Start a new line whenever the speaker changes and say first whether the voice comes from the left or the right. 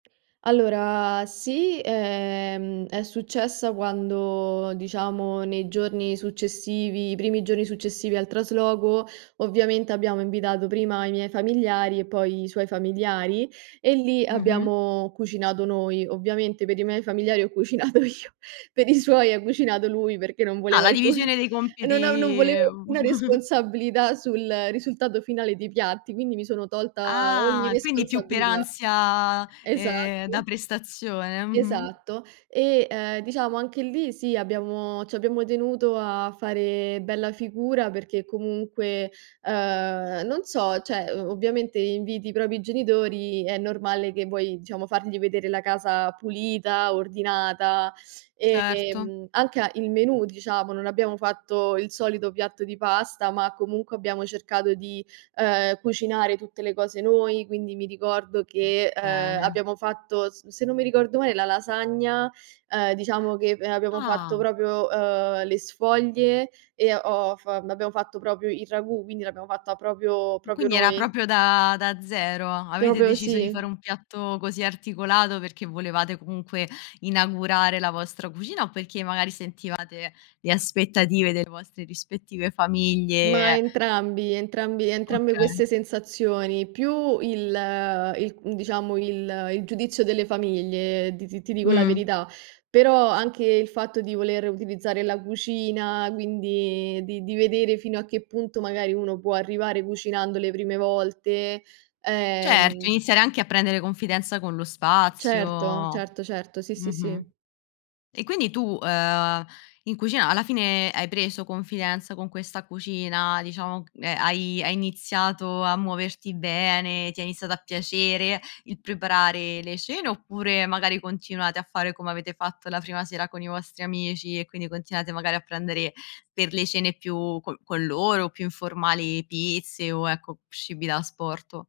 right: Allora sì, ehm, è successa quando, diciamo nei giorni successivi i primi giorni successivi al trasloco, ovviamente abbiamo invitato prima i miei familiari e poi i suoi familiari e lì
left: Mh-mh.
right: abbiamo cucinato noi. Ovviamente per i miei familiari ho cucinato io, per i suoi ha cucinato lui perché io non
left: Ah,
right: volevo
left: la
right: alcuna
left: divisione dei
right: no non
left: compiti
right: volevo alcuna responsabilità sul risultato finale dei piatti, quindi mi sono tolta ogni
left: Ah, quindi più per
right: responsabilità.
left: ansia,
right: E esatto.
left: ehm, da prestazione, mh-mh.
right: Esatto. E, ehm, diciamo, anche lì, sì, abbiamo ci abbiamo tenuto a fare bella figura perché comunque, uhm, non so, cioè, o ovviamente inviti i propri genitori, è normale che vuoi, diciamo, fargli vedere la casa pulita, ordinata,
left: Certo.
right: ehm, anche a il menù, diciamo, non abbiamo fatto il solito piatto di pasta, ma comunque abbiamo cercato di, ehm, cucinare tutte le cose noi, quindi mi ricordo che, eh,
left: Bene.
right: abbiamo fatto, s se non mi ricordo male, la lasagna, ehm, diciamo che abbiamo fatto
left: Ah.
right: proprio, uhm, le sfoglie e ho f abbiamo fatto proprio il ragù, quindi l'abbiamo fatta proprio
left: Ma
right: proprio
left: quindi era
right: noi.
left: proprio da da zero. Avete
right: Proprio
left: deciso di fare
right: sì.
left: un piatto così articolato perché volevate comunque inaugurare la vostra cucina o perché magari sentivate le aspettative delle vostre rispettive
right: Ma
left: famiglie
right: entrambi entrambi entrambe
left: Okay.
right: queste sensazioni, più il i diciamo, il il giudizio delle famiglie, ti ti ti dico la
left: Mh.
right: verità. Però anche il fatto di voler utilizzare la cucina, quindi di di vedere fino a che punto magari uno può arrivare cucinando le prime volte,
left: Certo,
right: ehm
left: iniziare anche a prendere confidenza con lo
right: Certo
left: spazio.
right: certo certo, sì sì
left: Mh-mh.
right: sì.
left: E quindi tu, uhm, in cucina alla fine hai preso confidenza con questa cucina, diciamo, ehm, hai hai iniziato a muoverti bene, ti è iniziata a piacere il preparare le cene? Oppure magari continuate a fare come avete fatto la prima sera con i vostri amici e quindi continuate magari a prendere per le cene più co con loro, più informali pizze o, ecco, cibi da asporto?